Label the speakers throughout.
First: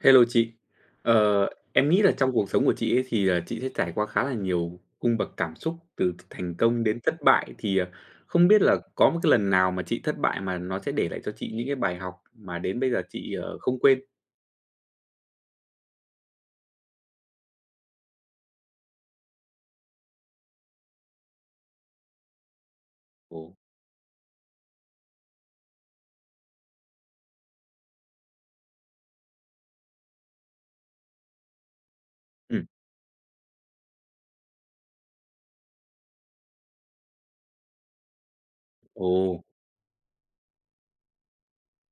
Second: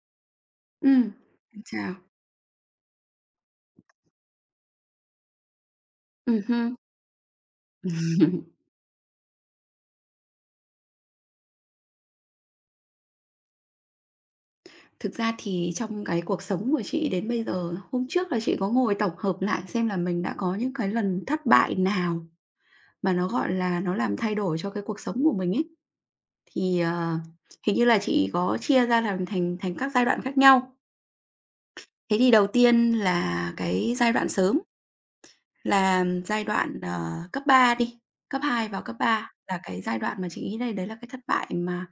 Speaker 1: Hello chị.
Speaker 2: Ừm,
Speaker 1: Ờ, em
Speaker 2: chào.
Speaker 1: nghĩ là trong cuộc sống của chị ấy thì là chị sẽ trải qua khá là nhiều cung bậc cảm xúc từ thành
Speaker 2: Hưm.
Speaker 1: công đến thất bại thì, không biết là có một cái lần nào mà chị thất bại mà nó sẽ để lại cho chị những cái bài học mà đến bây giờ chị, không quên?
Speaker 2: Thực ra thì trong cái cuộc sống của chị đến bây giờ, hôm trước là chị có ngồi tổng hợp lại xem là mình đã có những cái lần thất bại nào mà nó, gọi
Speaker 1: Ồ,
Speaker 2: là, nó làm thay đổi cho cái cuộc sống của mình ấy. Thì, hình như là chị có chia ra làm thành thành các giai đoạn khác nhau. Thế thì đầu
Speaker 1: ừm,
Speaker 2: tiên là cái giai đoạn sớm là giai đoạn, cấp 3 đi, cấp 2 vào cấp
Speaker 1: ồ,
Speaker 2: 3 là cái giai đoạn mà chị nghĩ đây đấy là cái thất bại mà,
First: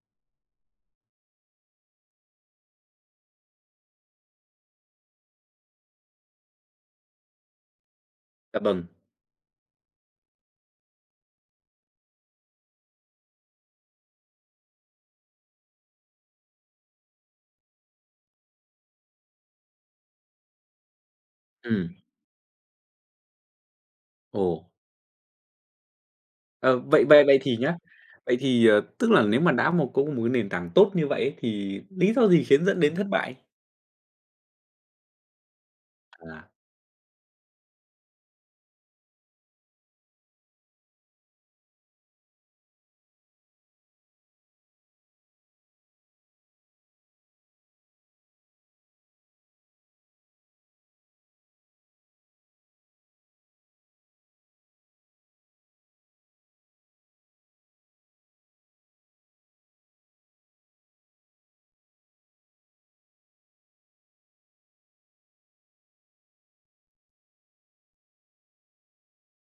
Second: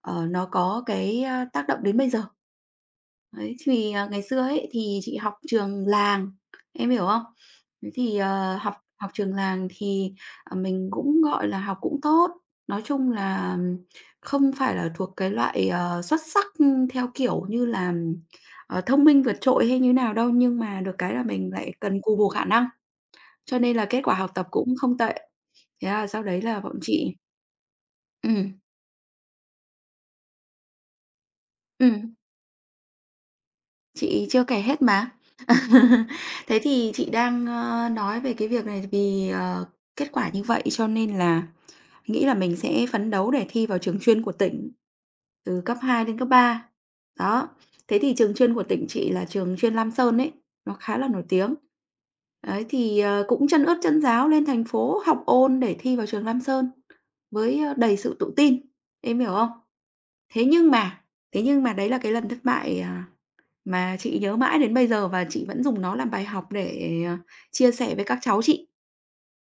Speaker 2: nó có cái, tác động đến bây giờ. Đấy, thì, ngày xưa ấy, thì chị học trường làng, em hiểu không? Thế thì,
Speaker 1: dạ
Speaker 2: học
Speaker 1: vâng,
Speaker 2: học trường làng thì, mình cũng, gọi là, học cũng tốt, nói chung là không phải là thuộc cái loại, xuất sắc, theo kiểu như là, thông minh vượt trội hay như nào đâu, nhưng mà được cái là mình lại
Speaker 1: ừm,
Speaker 2: cần cù bù khả năng, cho nên là kết quả học tập
Speaker 1: ồ.
Speaker 2: cũng không tệ. Thế là sau đấy là bọn
Speaker 1: Ờ, vậy
Speaker 2: chị.
Speaker 1: vậy vậy thì nhá, vậy
Speaker 2: Ừm,
Speaker 1: thì, tức là nếu mà đã một có một cái nền tảng tốt như vậy ấy thì lý
Speaker 2: ừm,
Speaker 1: do gì khiến dẫn đến thất bại?
Speaker 2: chị chưa kể hết mà.
Speaker 1: À,
Speaker 2: Thế thì chị đang, nói về cái việc này vì, kết quả như vậy cho nên là nghĩ là mình sẽ phấn đấu để thi vào trường chuyên của tỉnh, từ cấp 2 đến cấp ba. Đó, thế thì trường chuyên của tỉnh chị là trường chuyên Lam Sơn ấy, nó khá là nổi tiếng. Đấy, thì, cũng chân ướt chân ráo lên thành phố học ôn để thi vào trường Lam Sơn với, đầy sự tự tin, em hiểu không? Thế nhưng mà thế nhưng mà đấy là cái lần thất bại, mà chị nhớ mãi đến bây giờ và chị vẫn dùng nó làm bài học để, chia sẻ với các cháu chị.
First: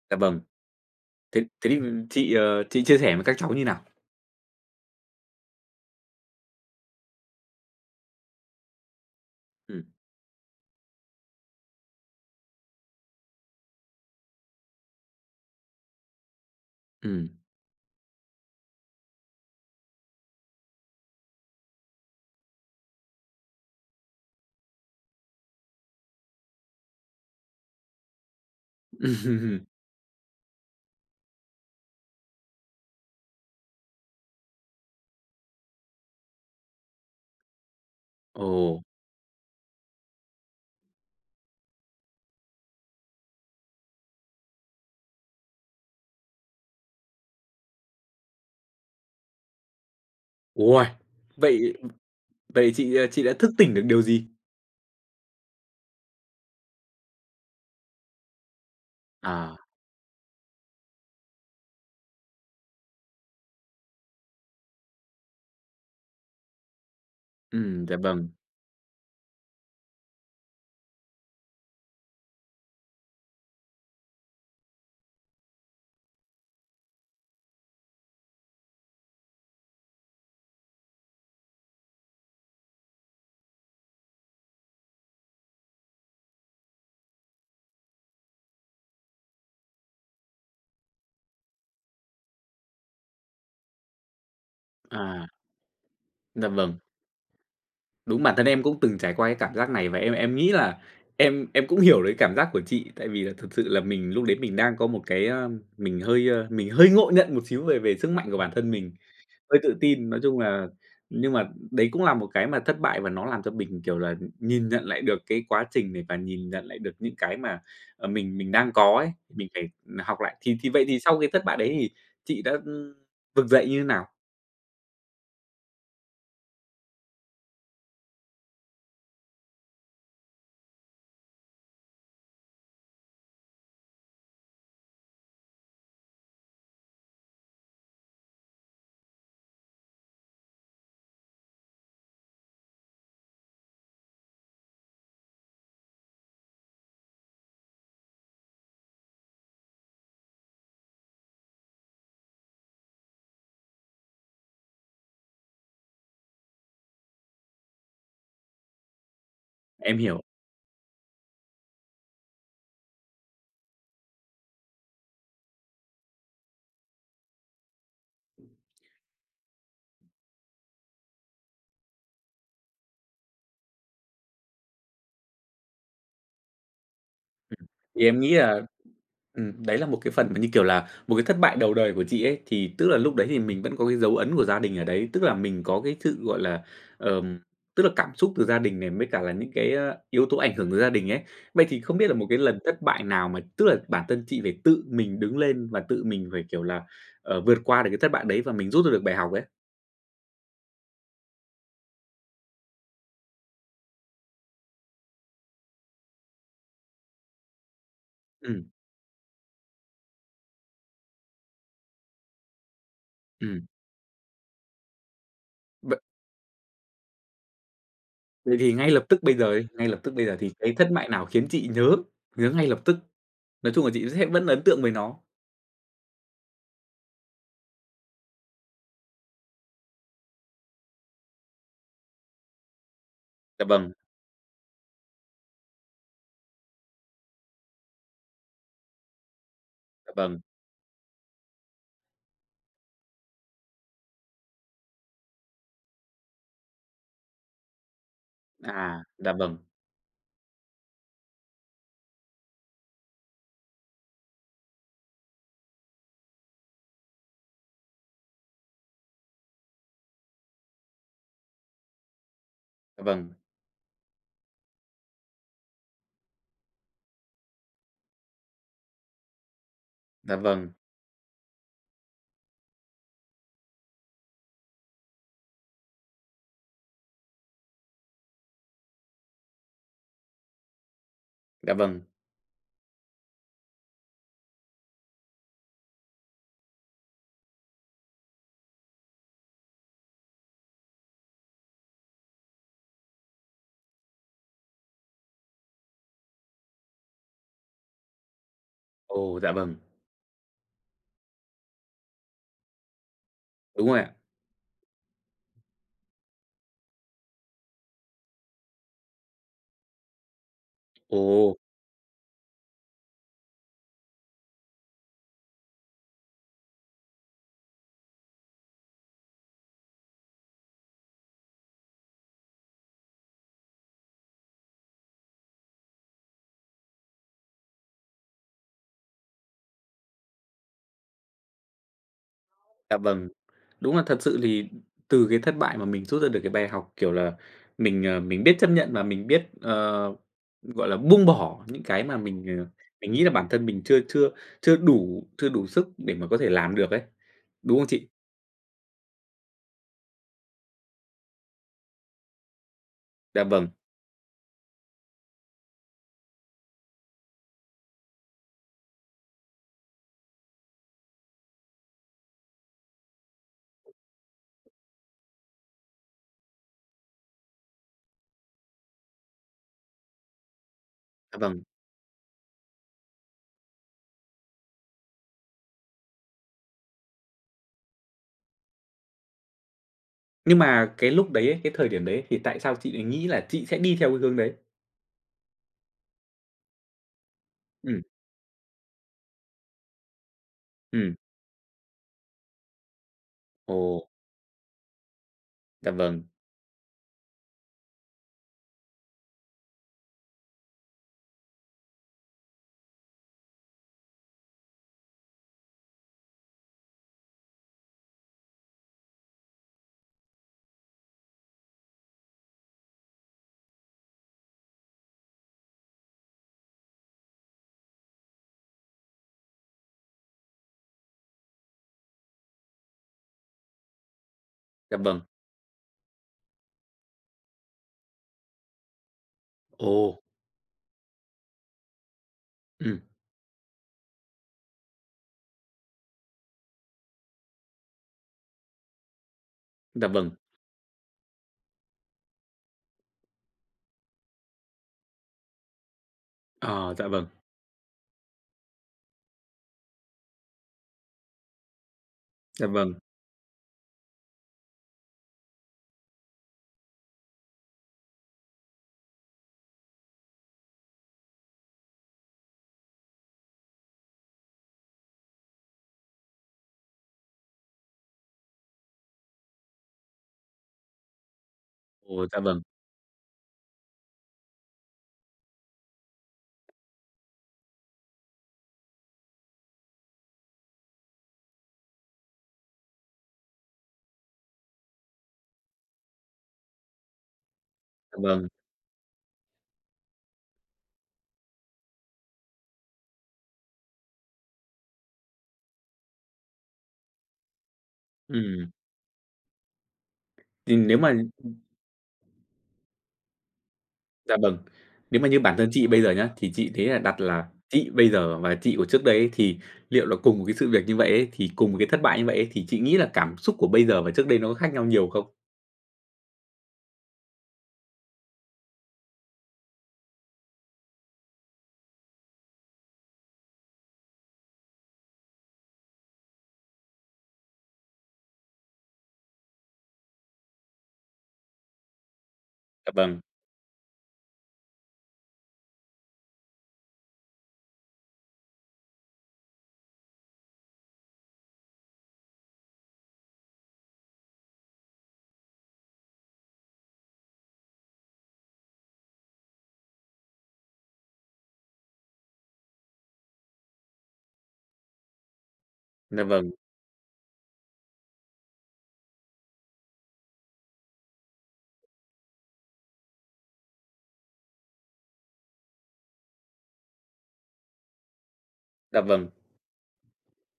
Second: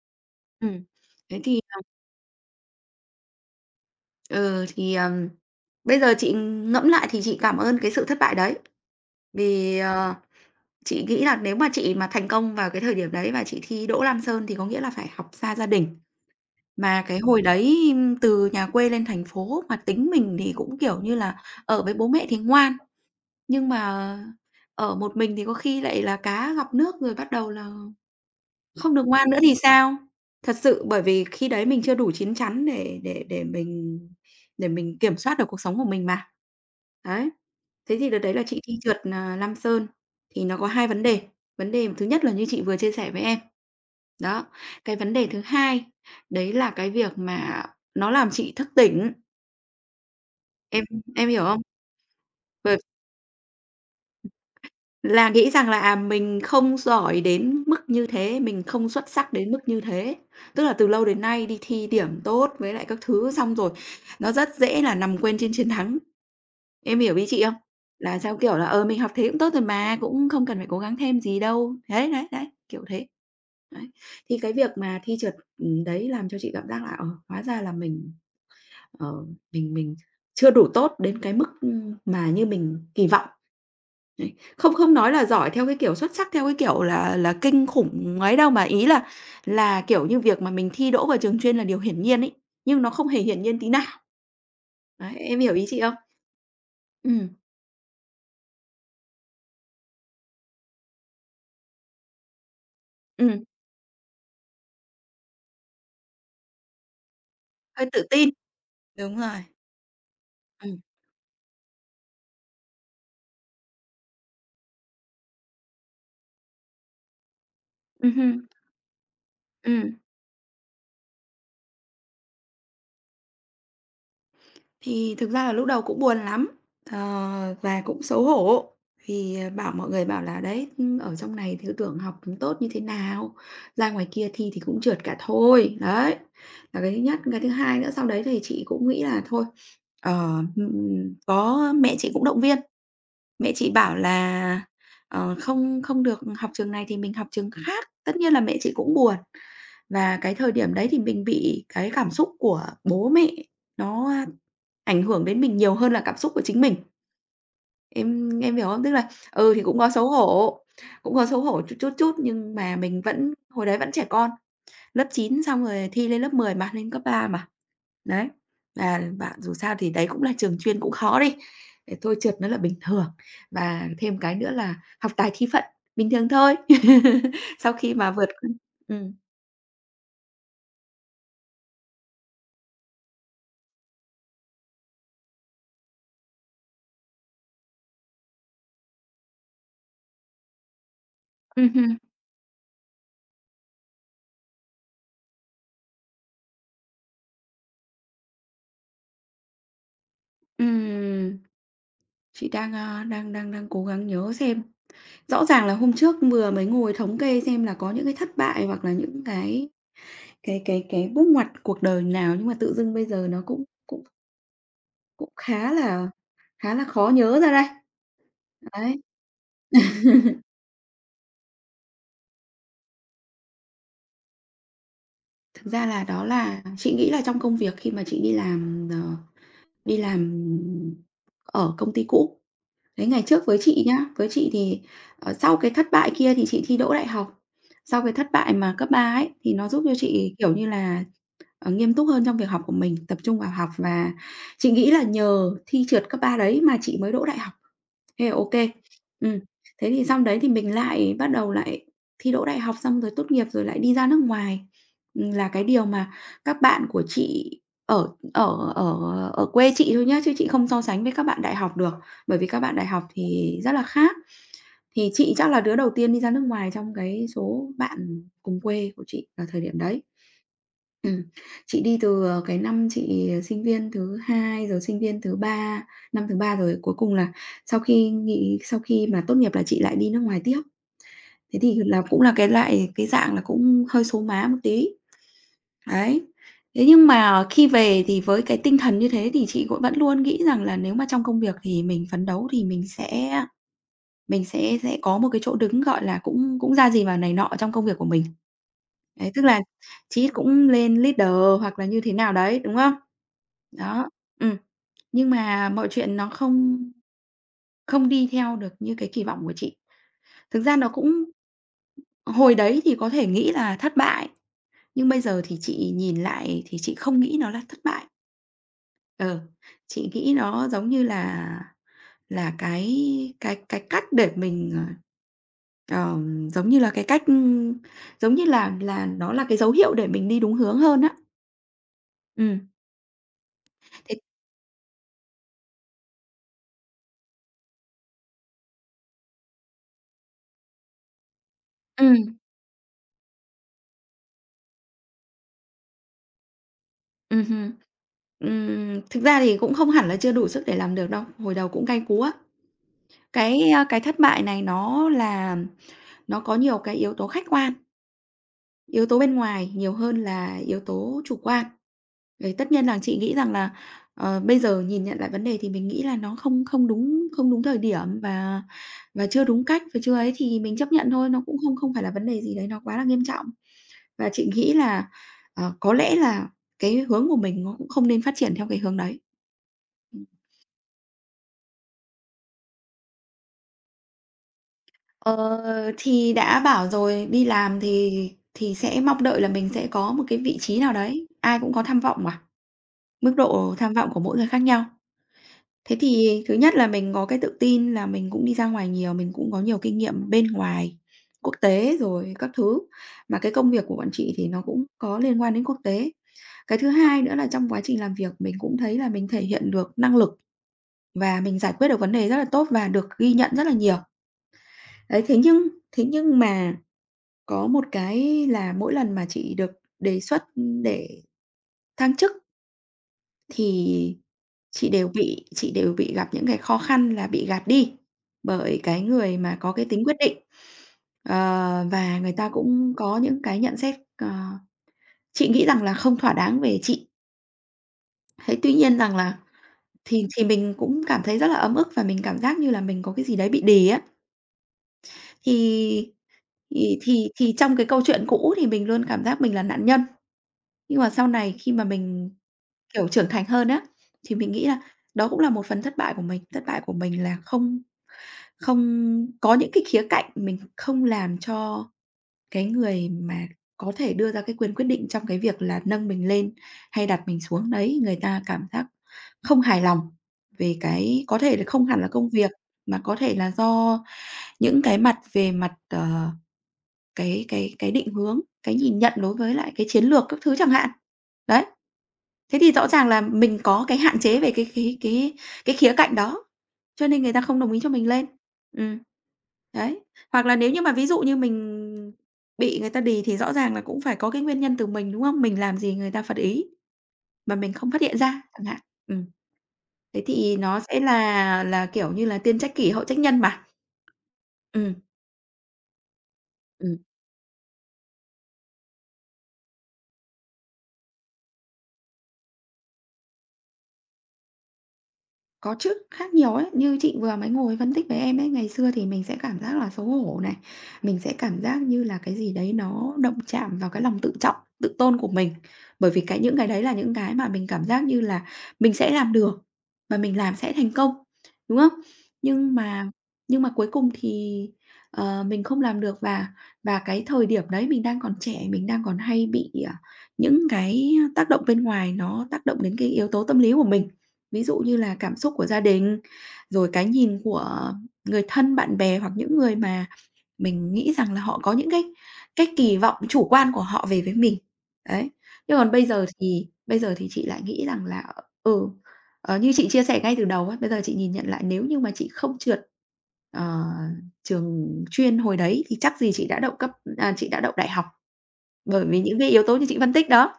Speaker 1: dạ vâng.
Speaker 2: Ừm,
Speaker 1: Thế
Speaker 2: thế thì,
Speaker 1: thế thì, chị, chị chia sẻ với các cháu như nào?
Speaker 2: ừ, thì, bây giờ chị ngẫm lại thì chị cảm ơn cái sự thất bại đấy, vì,
Speaker 1: Ừ,
Speaker 2: chị nghĩ là nếu mà chị mà thành công vào cái thời điểm đấy và chị thi đỗ Lam Sơn thì có nghĩa là phải học xa gia đình. Mà cái
Speaker 1: ừ.
Speaker 2: hồi đấy từ nhà quê lên thành phố mà tính mình thì cũng, kiểu như là, ở với bố mẹ thì ngoan, nhưng mà ở một mình thì có khi lại là cá gặp nước rồi bắt đầu là không được ngoan nữa thì
Speaker 1: Ừm,
Speaker 2: sao? Thật sự bởi vì khi đấy mình chưa đủ chín chắn để mình kiểm soát được cuộc sống của mình mà. Đấy, thế thì đợt đấy là chị đi
Speaker 1: ồ,
Speaker 2: trượt, Lam Sơn thì nó có 2 vấn đề. Vấn đề thứ nhất là như chị vừa chia sẻ với em. Đó, cái vấn đề thứ hai đấy là cái việc mà nó làm chị thức tỉnh, em
Speaker 1: uầy!
Speaker 2: em hiểu không?
Speaker 1: Vậy vậy
Speaker 2: Bởi
Speaker 1: chị, chị đã thức tỉnh được điều gì?
Speaker 2: Là nghĩ rằng là, mình không giỏi đến mức như thế, mình không xuất sắc đến
Speaker 1: À,
Speaker 2: mức như thế. Tức là từ lâu đến nay đi thi điểm tốt với lại các thứ, xong rồi nó rất dễ là nằm quên trên chiến thắng. Em hiểu ý chị không?
Speaker 1: dạ
Speaker 2: Là
Speaker 1: vâng,
Speaker 2: theo kiểu là, mình học thế cũng tốt rồi mà, cũng không cần phải cố gắng thêm gì đâu. Đấy, đấy, đấy, kiểu thế. Đấy, thì cái việc mà thi trượt, đấy làm cho chị cảm giác là, hóa ra là mình, ờ, mình chưa đủ tốt đến cái mức, mà như mình kỳ vọng. Đấy, không không nói là giỏi theo cái kiểu xuất sắc, theo cái kiểu là kinh khủng ấy đâu, mà ý là kiểu như, việc mà mình thi đỗ vào trường chuyên là điều hiển nhiên ấy, nhưng nó không hề hiển nhiên tí nào. Đấy,
Speaker 1: à,
Speaker 2: em hiểu ý chị không?
Speaker 1: dạ vâng.
Speaker 2: Ừm,
Speaker 1: Đúng, bản thân em cũng từng trải qua cái cảm giác này và em nghĩ là em cũng hiểu đấy cảm giác của chị, tại vì là
Speaker 2: ừm,
Speaker 1: thực sự là mình lúc đấy mình đang có một cái, a, mình hơi, mình hơi ngộ nhận một xíu về
Speaker 2: hơi
Speaker 1: về
Speaker 2: tự
Speaker 1: sức
Speaker 2: tin.
Speaker 1: mạnh của bản thân mình.
Speaker 2: Đúng rồi.
Speaker 1: Hơi tự tin, nói chung là
Speaker 2: Ừm,
Speaker 1: nhưng mà đấy cũng là một cái mà thất bại và nó làm cho mình, kiểu là, nhìn nhận lại được cái quá trình này và nhìn nhận lại được những cái mà, mình
Speaker 2: hưm,
Speaker 1: mình đang có ấy, mình phải,
Speaker 2: ừm.
Speaker 1: ừ, học lại. Thì vậy thì sau cái thất bại đấy thì chị đã, vực dậy như thế nào?
Speaker 2: Thì thực ra là lúc đầu cũng buồn lắm, ờ, và cũng xấu hổ vì, bảo mọi người bảo là "Đấy, ở trong này thì cứ tưởng học tốt như thế nào, ra ngoài kia thi thì cũng trượt cả thôi." Đấy, là cái thứ nhất. Cái thứ hai nữa, sau đấy thì chị cũng nghĩ là thôi, có mẹ chị cũng động viên. Mẹ chị bảo là, không không được học trường này thì mình học trường khác, tất nhiên là mẹ chị cũng buồn. Và cái thời điểm đấy thì mình bị cái cảm xúc của bố mẹ nó ảnh hưởng đến mình nhiều hơn là cảm xúc của chính mình, em hiểu không? Tức là, thì cũng có
Speaker 1: Em
Speaker 2: xấu
Speaker 1: hiểu,
Speaker 2: hổ, cũng có xấu hổ chút, chút, chút, nhưng mà mình vẫn hồi đấy vẫn trẻ con, lớp 9 xong rồi thi lên lớp 10 mà, lên cấp 3 mà. Đấy, và bạn dù sao thì đấy cũng là trường chuyên cũng khó đi, để thôi trượt nó là bình thường. Và thêm cái nữa là học tài thi phận, bình thường thôi. Sau khi
Speaker 1: thì
Speaker 2: mà
Speaker 1: em
Speaker 2: vượt
Speaker 1: nghĩ là
Speaker 2: ừm,
Speaker 1: ừm, đấy là một cái phần mà, như kiểu là, một cái thất bại đầu đời của chị ấy, thì tức là lúc đấy thì mình vẫn có cái dấu ấn của gia đình ở đấy. Tức là mình có cái sự, gọi là, ờm, tức là cảm xúc từ gia đình này, mới cả là những cái, a, yếu tố ảnh hưởng từ gia đình ấy. Vậy thì không
Speaker 2: hưm.
Speaker 1: biết là một cái lần thất bại nào mà tức là bản thân chị phải tự mình đứng lên và tự mình phải, kiểu là, vượt qua được cái thất bại đấy và mình rút ra được bài học ấy?
Speaker 2: Ừm. Chị đang, a, đang đang đang cố gắng nhớ xem. Rõ ràng là hôm trước vừa mới ngồi thống kê xem là có những cái thất bại
Speaker 1: Ừm,
Speaker 2: hoặc là những cái bước ngoặt cuộc đời nào, nhưng mà tự dưng bây giờ nó
Speaker 1: ừm.
Speaker 2: cũng cũng cũng khá
Speaker 1: Vậy
Speaker 2: là khá là khó nhớ ra đây.
Speaker 1: vậy thì ngay
Speaker 2: Đấy.
Speaker 1: lập tức bây giờ đi, ngay lập tức bây giờ thì cái thất bại nào khiến chị nhớ nhớ ngay lập tức? Nói chung là chị sẽ vẫn ấn tượng với nó.
Speaker 2: Thực ra là đó là chị nghĩ là trong công việc khi mà chị đi làm ở công ty cũ. Đấy, ngày trước với
Speaker 1: Dạ
Speaker 2: chị
Speaker 1: vâng,
Speaker 2: nhá, với chị thì, sau cái thất bại kia thì chị thi đỗ đại học. Sau cái thất bại mà cấp 3 ấy, thì nó giúp cho
Speaker 1: dạ
Speaker 2: chị,
Speaker 1: vâng.
Speaker 2: kiểu như là, nghiêm túc hơn trong việc học của mình, tập trung vào học và chị nghĩ là nhờ thi trượt cấp 3 đấy mà chị mới đỗ đại học. Thế là ô kê.
Speaker 1: À, dạ vâng,
Speaker 2: Thế thì xong đấy thì mình lại bắt đầu lại thi đỗ đại học xong rồi tốt nghiệp rồi lại đi ra nước ngoài, là cái điều mà các bạn của chị ở ở ở ở quê chị thôi nhá, chứ chị không so sánh với các bạn đại học được. Bởi vì các bạn đại
Speaker 1: dạ
Speaker 2: học
Speaker 1: vâng,
Speaker 2: thì rất là khác. Thì chị chắc là đứa đầu tiên đi ra nước ngoài trong cái số bạn cùng quê của chị vào thời điểm đấy.
Speaker 1: dạ vâng,
Speaker 2: Ừm, chị đi từ, cái năm chị sinh viên thứ 2 rồi sinh viên thứ 3 năm thứ 3 rồi cuối cùng là sau khi nghỉ sau khi mà tốt nghiệp là chị lại đi nước ngoài tiếp. Thế
Speaker 1: dạ
Speaker 2: thì
Speaker 1: vâng.
Speaker 2: là cũng là cái loại cái dạng là cũng hơi số má một tí, đấy. Thế nhưng mà khi về thì với cái tinh thần như thế thì chị cũng vẫn luôn nghĩ rằng là nếu mà trong công việc thì mình phấn đấu thì mình sẽ có một cái chỗ đứng, gọi là, cũng cũng ra gì vào này nọ trong công việc của mình. Đấy,
Speaker 1: Ồ,
Speaker 2: tức
Speaker 1: dạ
Speaker 2: là
Speaker 1: vâng,
Speaker 2: chí ít cũng lên leader hoặc là như thế nào đấy, đúng không?
Speaker 1: đúng rồi
Speaker 2: Đó,
Speaker 1: ạ.
Speaker 2: ừm, nhưng mà mọi chuyện nó không không đi theo được như cái kỳ vọng của chị. Thực ra nó
Speaker 1: Ồ,
Speaker 2: cũng hồi đấy thì có thể nghĩ là thất bại, nhưng bây giờ thì chị nhìn lại thì chị không nghĩ nó là thất bại. Ờ, chị nghĩ nó giống như là cái cách để mình, ờ, giống như là cái cách, giống như là nó là cái dấu hiệu để mình đi đúng hướng hơn á. Ừm,
Speaker 1: dạ vâng. Đúng là
Speaker 2: thế
Speaker 1: thật sự thì từ cái thất bại mà mình rút ra được cái bài học, kiểu là, mình, mình biết chấp nhận và mình biết, gọi là, buông bỏ những cái mà
Speaker 2: ừm,
Speaker 1: mình, mình nghĩ là bản thân mình chưa chưa chưa đủ chưa đủ sức để mà có thể làm được ấy,
Speaker 2: hưm.
Speaker 1: đúng không chị?
Speaker 2: Thực ra thì cũng không hẳn là chưa đủ sức để làm được đâu, hồi đầu cũng cay cú á.
Speaker 1: Dạ vâng,
Speaker 2: Cái thất bại này nó có nhiều cái yếu tố khách quan. Yếu tố bên ngoài nhiều hơn là yếu tố chủ quan. Đấy, tất nhiên là chị nghĩ rằng là, bây giờ nhìn nhận lại vấn đề thì mình nghĩ là nó không không đúng không đúng thời điểm và chưa đúng cách và chưa ấy thì mình chấp nhận thôi,
Speaker 1: dạ
Speaker 2: nó cũng
Speaker 1: vâng.
Speaker 2: không không phải là vấn đề gì đấy nó quá là nghiêm trọng. Và chị nghĩ là, có lẽ là cái hướng của mình nó cũng không nên phát triển theo cái hướng đấy.
Speaker 1: Nhưng mà cái lúc đấy ấy, cái thời điểm đấy ấy, thì tại sao chị lại nghĩ là chị sẽ đi theo cái hướng đấy?
Speaker 2: Ờ, thì đã bảo rồi, đi làm
Speaker 1: Ừm,
Speaker 2: thì sẽ mong đợi là mình sẽ có một cái vị trí nào
Speaker 1: ừm,
Speaker 2: đấy, ai cũng có tham vọng mà. Mức độ
Speaker 1: ồ,
Speaker 2: tham vọng của mỗi người khác nhau.
Speaker 1: dạ
Speaker 2: Thế
Speaker 1: vâng,
Speaker 2: thì thứ nhất là mình có cái tự tin là mình cũng đi ra ngoài nhiều, mình cũng có nhiều kinh nghiệm bên ngoài, quốc tế rồi các thứ, mà cái công việc của bọn chị thì nó cũng có liên quan đến quốc tế. Cái thứ hai nữa là trong quá trình làm việc mình cũng thấy là mình thể hiện được năng lực và mình giải quyết được vấn đề rất là tốt và được ghi nhận rất là nhiều. Đấy, thế nhưng mà có một cái là mỗi lần mà chị được đề xuất để thăng chức thì Chị
Speaker 1: dạ
Speaker 2: đều
Speaker 1: vâng,
Speaker 2: bị chị đều bị gặp những cái khó khăn là bị gạt đi bởi cái người mà có cái
Speaker 1: ồ.
Speaker 2: tính quyết định. Và người ta cũng
Speaker 1: Ừm,
Speaker 2: có những cái nhận xét, chị nghĩ rằng là không thỏa đáng về chị. Thế tuy nhiên rằng là
Speaker 1: dạ
Speaker 2: thì
Speaker 1: vâng.
Speaker 2: thì mình cũng cảm thấy rất là ấm ức và mình cảm giác như là mình có cái gì đấy bị đì á. Thì
Speaker 1: Ờ,
Speaker 2: thì
Speaker 1: dạ vâng,
Speaker 2: thì thì trong cái câu chuyện cũ thì mình luôn cảm giác mình là nạn nhân, nhưng mà sau này khi mà mình,
Speaker 1: dạ vâng.
Speaker 2: kiểu, trưởng thành hơn á, thì mình nghĩ là đó cũng là một phần thất bại của mình. Thất bại của mình là không không có những cái khía cạnh mình không làm cho cái người mà có thể đưa ra cái quyền quyết định trong cái việc là nâng mình lên hay đặt mình xuống đấy, người ta cảm giác không hài lòng về cái có thể là không hẳn là
Speaker 1: Ồ,
Speaker 2: công
Speaker 1: dạ
Speaker 2: việc,
Speaker 1: vâng,
Speaker 2: mà có thể là do những cái mặt về mặt, cái định hướng, cái nhìn nhận đối với lại cái chiến lược các thứ chẳng hạn. Đấy. Thế thì rõ ràng là mình có cái hạn chế về cái khía cạnh đó, cho nên người ta không đồng ý cho mình
Speaker 1: dạ
Speaker 2: lên.
Speaker 1: vâng.
Speaker 2: Ừm. Đấy, hoặc là nếu như mà ví dụ như mình bị người ta đì thì rõ ràng là cũng phải có cái nguyên nhân từ mình, đúng không? Mình làm gì người ta phật ý mà mình không phát hiện ra chẳng
Speaker 1: Ừm,
Speaker 2: hạn. Ừm, thế thì
Speaker 1: thì
Speaker 2: nó
Speaker 1: nếu
Speaker 2: sẽ
Speaker 1: mà
Speaker 2: là, kiểu như là, tiên trách kỷ, hậu trách nhân mà.
Speaker 1: dạ vâng,
Speaker 2: Ừm,
Speaker 1: nếu mà như bản thân chị bây giờ nhá, thì chị thấy
Speaker 2: ừm.
Speaker 1: là đặt là chị bây giờ và chị của trước đây ấy, thì liệu là cùng một cái sự việc như vậy ấy, thì cùng một cái thất bại như vậy ấy, thì chị nghĩ là cảm xúc của bây giờ và trước đây nó có khác nhau nhiều không?
Speaker 2: Có chứ, khác nhiều ấy. Như chị vừa mới ngồi phân tích với em ấy, ngày xưa thì mình sẽ cảm giác là xấu hổ này, mình sẽ cảm giác như là cái gì đấy nó động chạm vào cái lòng tự trọng, tự tôn của mình. Bởi vì cái những cái đấy là những cái mà mình cảm giác như là mình sẽ làm được và mình làm sẽ thành công, đúng không? Nhưng
Speaker 1: Dạ
Speaker 2: mà
Speaker 1: vâng,
Speaker 2: nhưng mà cuối cùng thì, mình không làm được và cái thời điểm đấy mình đang còn trẻ, mình đang còn hay bị, những cái tác động bên ngoài nó tác động đến cái yếu tố tâm lý của mình. Ví dụ như là cảm xúc của gia đình, rồi cái nhìn của người thân, bạn bè hoặc những người mà mình nghĩ rằng là họ có những cái kỳ vọng chủ quan của họ về với mình, đấy. Nhưng còn bây
Speaker 1: dạ
Speaker 2: giờ
Speaker 1: vâng,
Speaker 2: thì bây giờ thì chị lại nghĩ rằng là, ừ, như chị chia sẻ ngay từ đầu á, bây giờ chị nhìn nhận lại nếu như mà chị không trượt, ờ, trường chuyên hồi đấy thì chắc gì chị đã đậu chị đã đậu đại học,
Speaker 1: dạ
Speaker 2: bởi vì
Speaker 1: vâng,
Speaker 2: những cái yếu tố như chị phân tích đó.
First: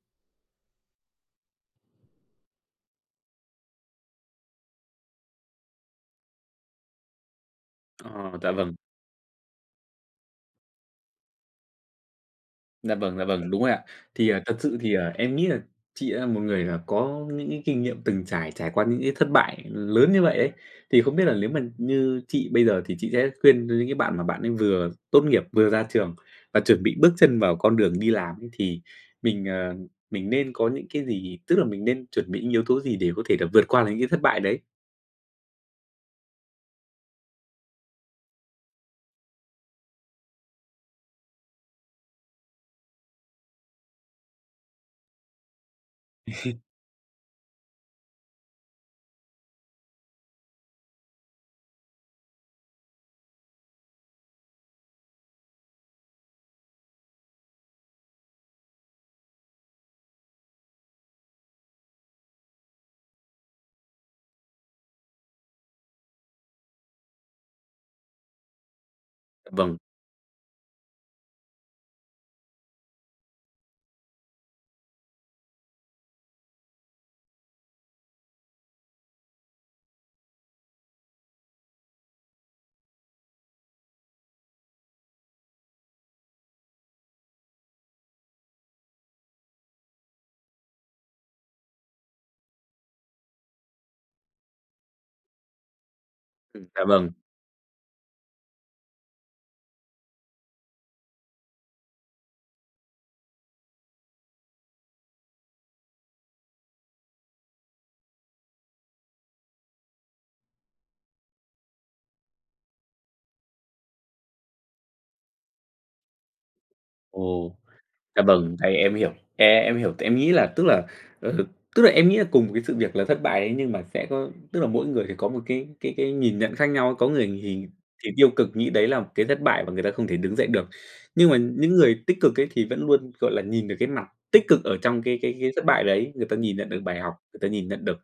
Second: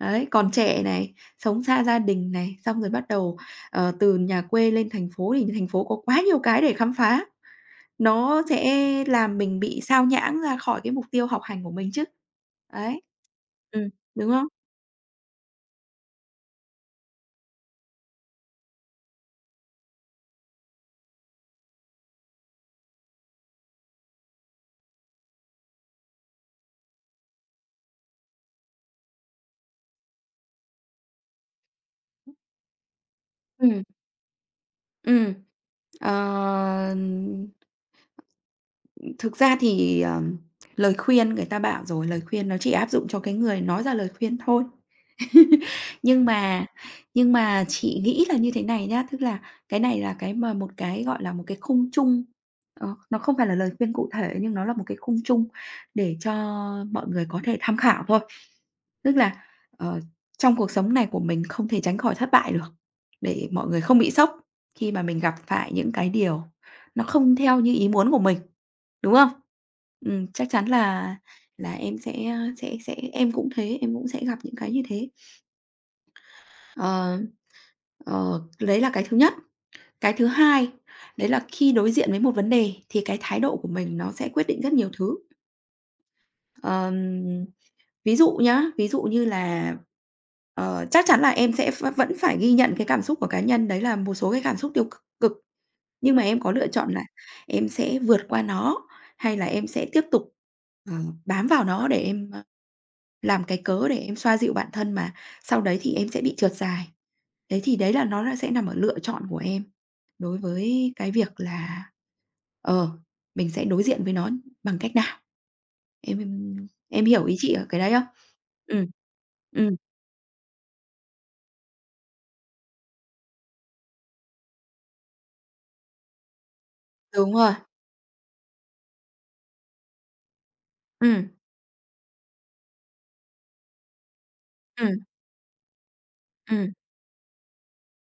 Speaker 2: Đấy, còn trẻ này, sống xa gia đình này, xong rồi bắt đầu, từ nhà quê lên thành phố thì thành phố có quá nhiều cái để khám phá.
Speaker 1: ờ,
Speaker 2: Nó
Speaker 1: dạ vâng.
Speaker 2: sẽ làm mình bị xao nhãng ra khỏi cái mục tiêu học hành của mình chứ.
Speaker 1: Dạ
Speaker 2: Đấy.
Speaker 1: vâng, dạ vâng, đúng rồi ạ.
Speaker 2: Ừm.
Speaker 1: Thì,
Speaker 2: Đúng
Speaker 1: à,
Speaker 2: không?
Speaker 1: thật sự thì, à, em nghĩ là chị là một người là có những cái kinh nghiệm từng trải, trải qua những cái thất bại lớn như vậy ấy, thì không biết là nếu mà như chị bây giờ thì chị sẽ khuyên đến những cái bạn mà bạn ấy vừa tốt nghiệp, vừa ra trường và chuẩn bị bước chân vào con đường đi làm ấy, thì mình, mình nên có những cái gì? Tức là mình nên chuẩn bị những yếu tố gì để có thể là vượt
Speaker 2: Ừm,
Speaker 1: qua được những cái thất bại đấy?
Speaker 2: ừm. Ờ, thực ra thì, lời khuyên người ta bảo rồi, lời khuyên nó chỉ áp dụng cho cái người nói ra lời khuyên thôi. Nhưng mà nhưng mà chị nghĩ là như thế này nhá, tức là cái này là cái mà một cái, gọi là, một cái khung chung, nó không phải là lời khuyên cụ thể nhưng nó là một cái khung chung để cho mọi người có thể tham khảo thôi. Tức là, ờ, trong cuộc sống này của mình không thể tránh khỏi thất bại được, để mọi người không bị sốc khi mà mình gặp phải những cái điều nó không theo như ý muốn của mình, đúng không?
Speaker 1: Dạ vâng,
Speaker 2: Chắc chắn là em sẽ, sẽ em cũng thế, em cũng sẽ gặp những cái như thế. Ờ, đấy là cái thứ nhất. Cái thứ hai, đấy là khi đối diện với một vấn đề thì cái thái độ của mình nó sẽ quyết định rất nhiều thứ. Ờm, ví dụ nhá, ví dụ như là, chắc chắn là em sẽ vẫn phải ghi nhận cái cảm xúc của cá nhân, đấy là một số cái cảm xúc tiêu c cực, nhưng mà em có lựa
Speaker 1: dạ
Speaker 2: chọn là
Speaker 1: vâng.
Speaker 2: em sẽ vượt qua nó hay là em sẽ tiếp tục, ờ, bám vào nó để em, làm cái cớ để em xoa dịu bản thân mà sau đấy thì em sẽ bị trượt dài. Thế thì đấy nó là sẽ nằm ở lựa chọn của em đối với cái việc là, ờ, mình sẽ đối diện với nó bằng cách nào. Em, em hiểu ý chị
Speaker 1: Ồ.
Speaker 2: ở cái đấy không?
Speaker 1: Dạ vâng, thì
Speaker 2: Ừm.
Speaker 1: em hiểu. em
Speaker 2: Ừm,
Speaker 1: em hiểu, em nghĩ là tức là, ờ, tức là em nghĩ là cùng một cái sự việc là thất bại ấy, nhưng mà sẽ có tức là mỗi người thì có một cái cái nhìn nhận khác nhau. Có
Speaker 2: đúng
Speaker 1: người
Speaker 2: rồi.
Speaker 1: thì tiêu cực nghĩ đấy là một cái thất bại và người ta không thể đứng dậy được.
Speaker 2: Ừm,
Speaker 1: Nhưng mà những người tích cực ấy thì vẫn luôn, gọi là, nhìn được cái mặt tích cực ở trong
Speaker 2: ừm,
Speaker 1: cái thất bại đấy, người ta nhìn nhận
Speaker 2: ừm,
Speaker 1: được bài học, người ta nhìn nhận được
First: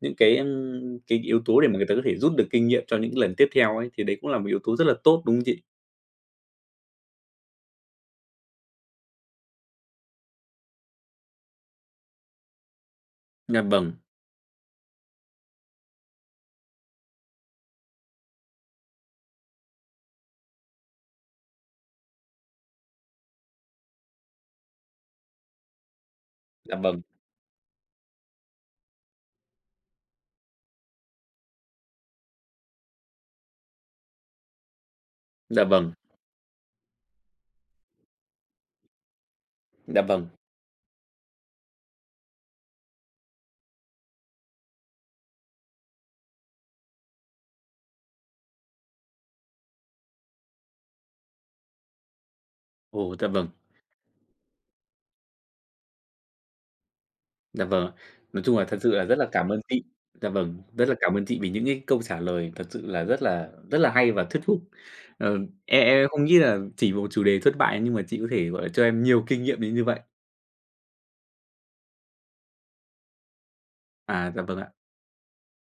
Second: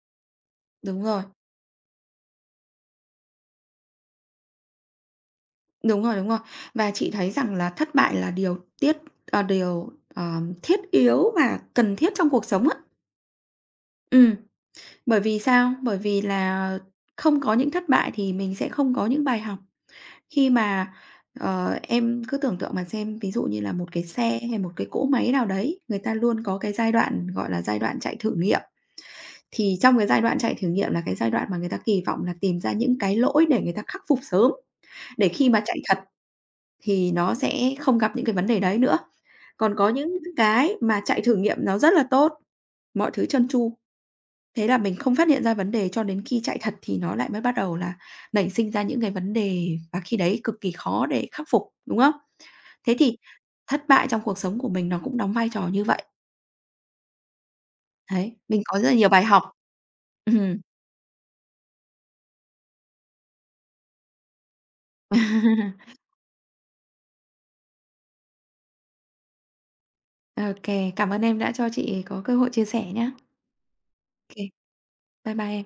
Speaker 1: những cái,
Speaker 2: đúng
Speaker 1: cái
Speaker 2: rồi,
Speaker 1: yếu tố để mà người ta có thể rút được kinh nghiệm cho những lần tiếp theo ấy, thì đấy cũng là một yếu tố rất là tốt, đúng không chị?
Speaker 2: đúng rồi, đúng rồi. Và chị thấy rằng là thất bại là điều, thiết yếu và cần thiết trong cuộc sống á.
Speaker 1: Dạ vâng,
Speaker 2: Ừm, bởi vì sao? Bởi vì là không có những thất bại thì mình sẽ không có những bài học. Khi mà, em cứ tưởng tượng mà xem, ví dụ như là một cái xe hay một cái cỗ máy nào đấy, người ta luôn có cái
Speaker 1: dạ
Speaker 2: giai
Speaker 1: vâng,
Speaker 2: đoạn, gọi là, giai đoạn chạy thử nghiệm. Thì trong cái giai đoạn chạy thử nghiệm là cái giai đoạn mà người ta kỳ vọng là tìm ra những cái lỗi để người ta khắc phục sớm, để khi mà
Speaker 1: dạ
Speaker 2: chạy
Speaker 1: vâng,
Speaker 2: thật thì nó sẽ không gặp những cái vấn đề đấy nữa. Còn có
Speaker 1: dạ
Speaker 2: những
Speaker 1: vâng.
Speaker 2: cái mà chạy thử nghiệm nó rất là tốt, mọi thứ trơn tru, thế là mình không phát hiện ra vấn đề cho đến khi chạy thật thì nó lại mới bắt đầu là nảy sinh ra những cái vấn đề và khi đấy cực kỳ khó để khắc phục, đúng không? Thế
Speaker 1: Ồ,
Speaker 2: thì
Speaker 1: dạ vâng.
Speaker 2: thất bại trong cuộc sống của mình nó cũng đóng vai trò như vậy.
Speaker 1: Dạ vâng.
Speaker 2: Đấy,
Speaker 1: Nói chung
Speaker 2: mình
Speaker 1: là thật
Speaker 2: có rất
Speaker 1: sự
Speaker 2: là
Speaker 1: là
Speaker 2: nhiều
Speaker 1: rất
Speaker 2: bài
Speaker 1: là
Speaker 2: học.
Speaker 1: cảm ơn chị. Dạ vâng,
Speaker 2: Ừm.
Speaker 1: rất là cảm ơn chị vì những cái câu trả lời thật sự là rất là rất là hay và thuyết phục. Ờ, em em không nghĩ là chỉ một chủ đề thất bại nhưng mà chị có thể, gọi là, cho em nhiều kinh nghiệm đến như vậy.
Speaker 2: OK, cảm ơn em đã cho chị có cơ hội chia sẻ nhé.
Speaker 1: À, dạ
Speaker 2: OK,
Speaker 1: vâng ạ.
Speaker 2: bye bye em.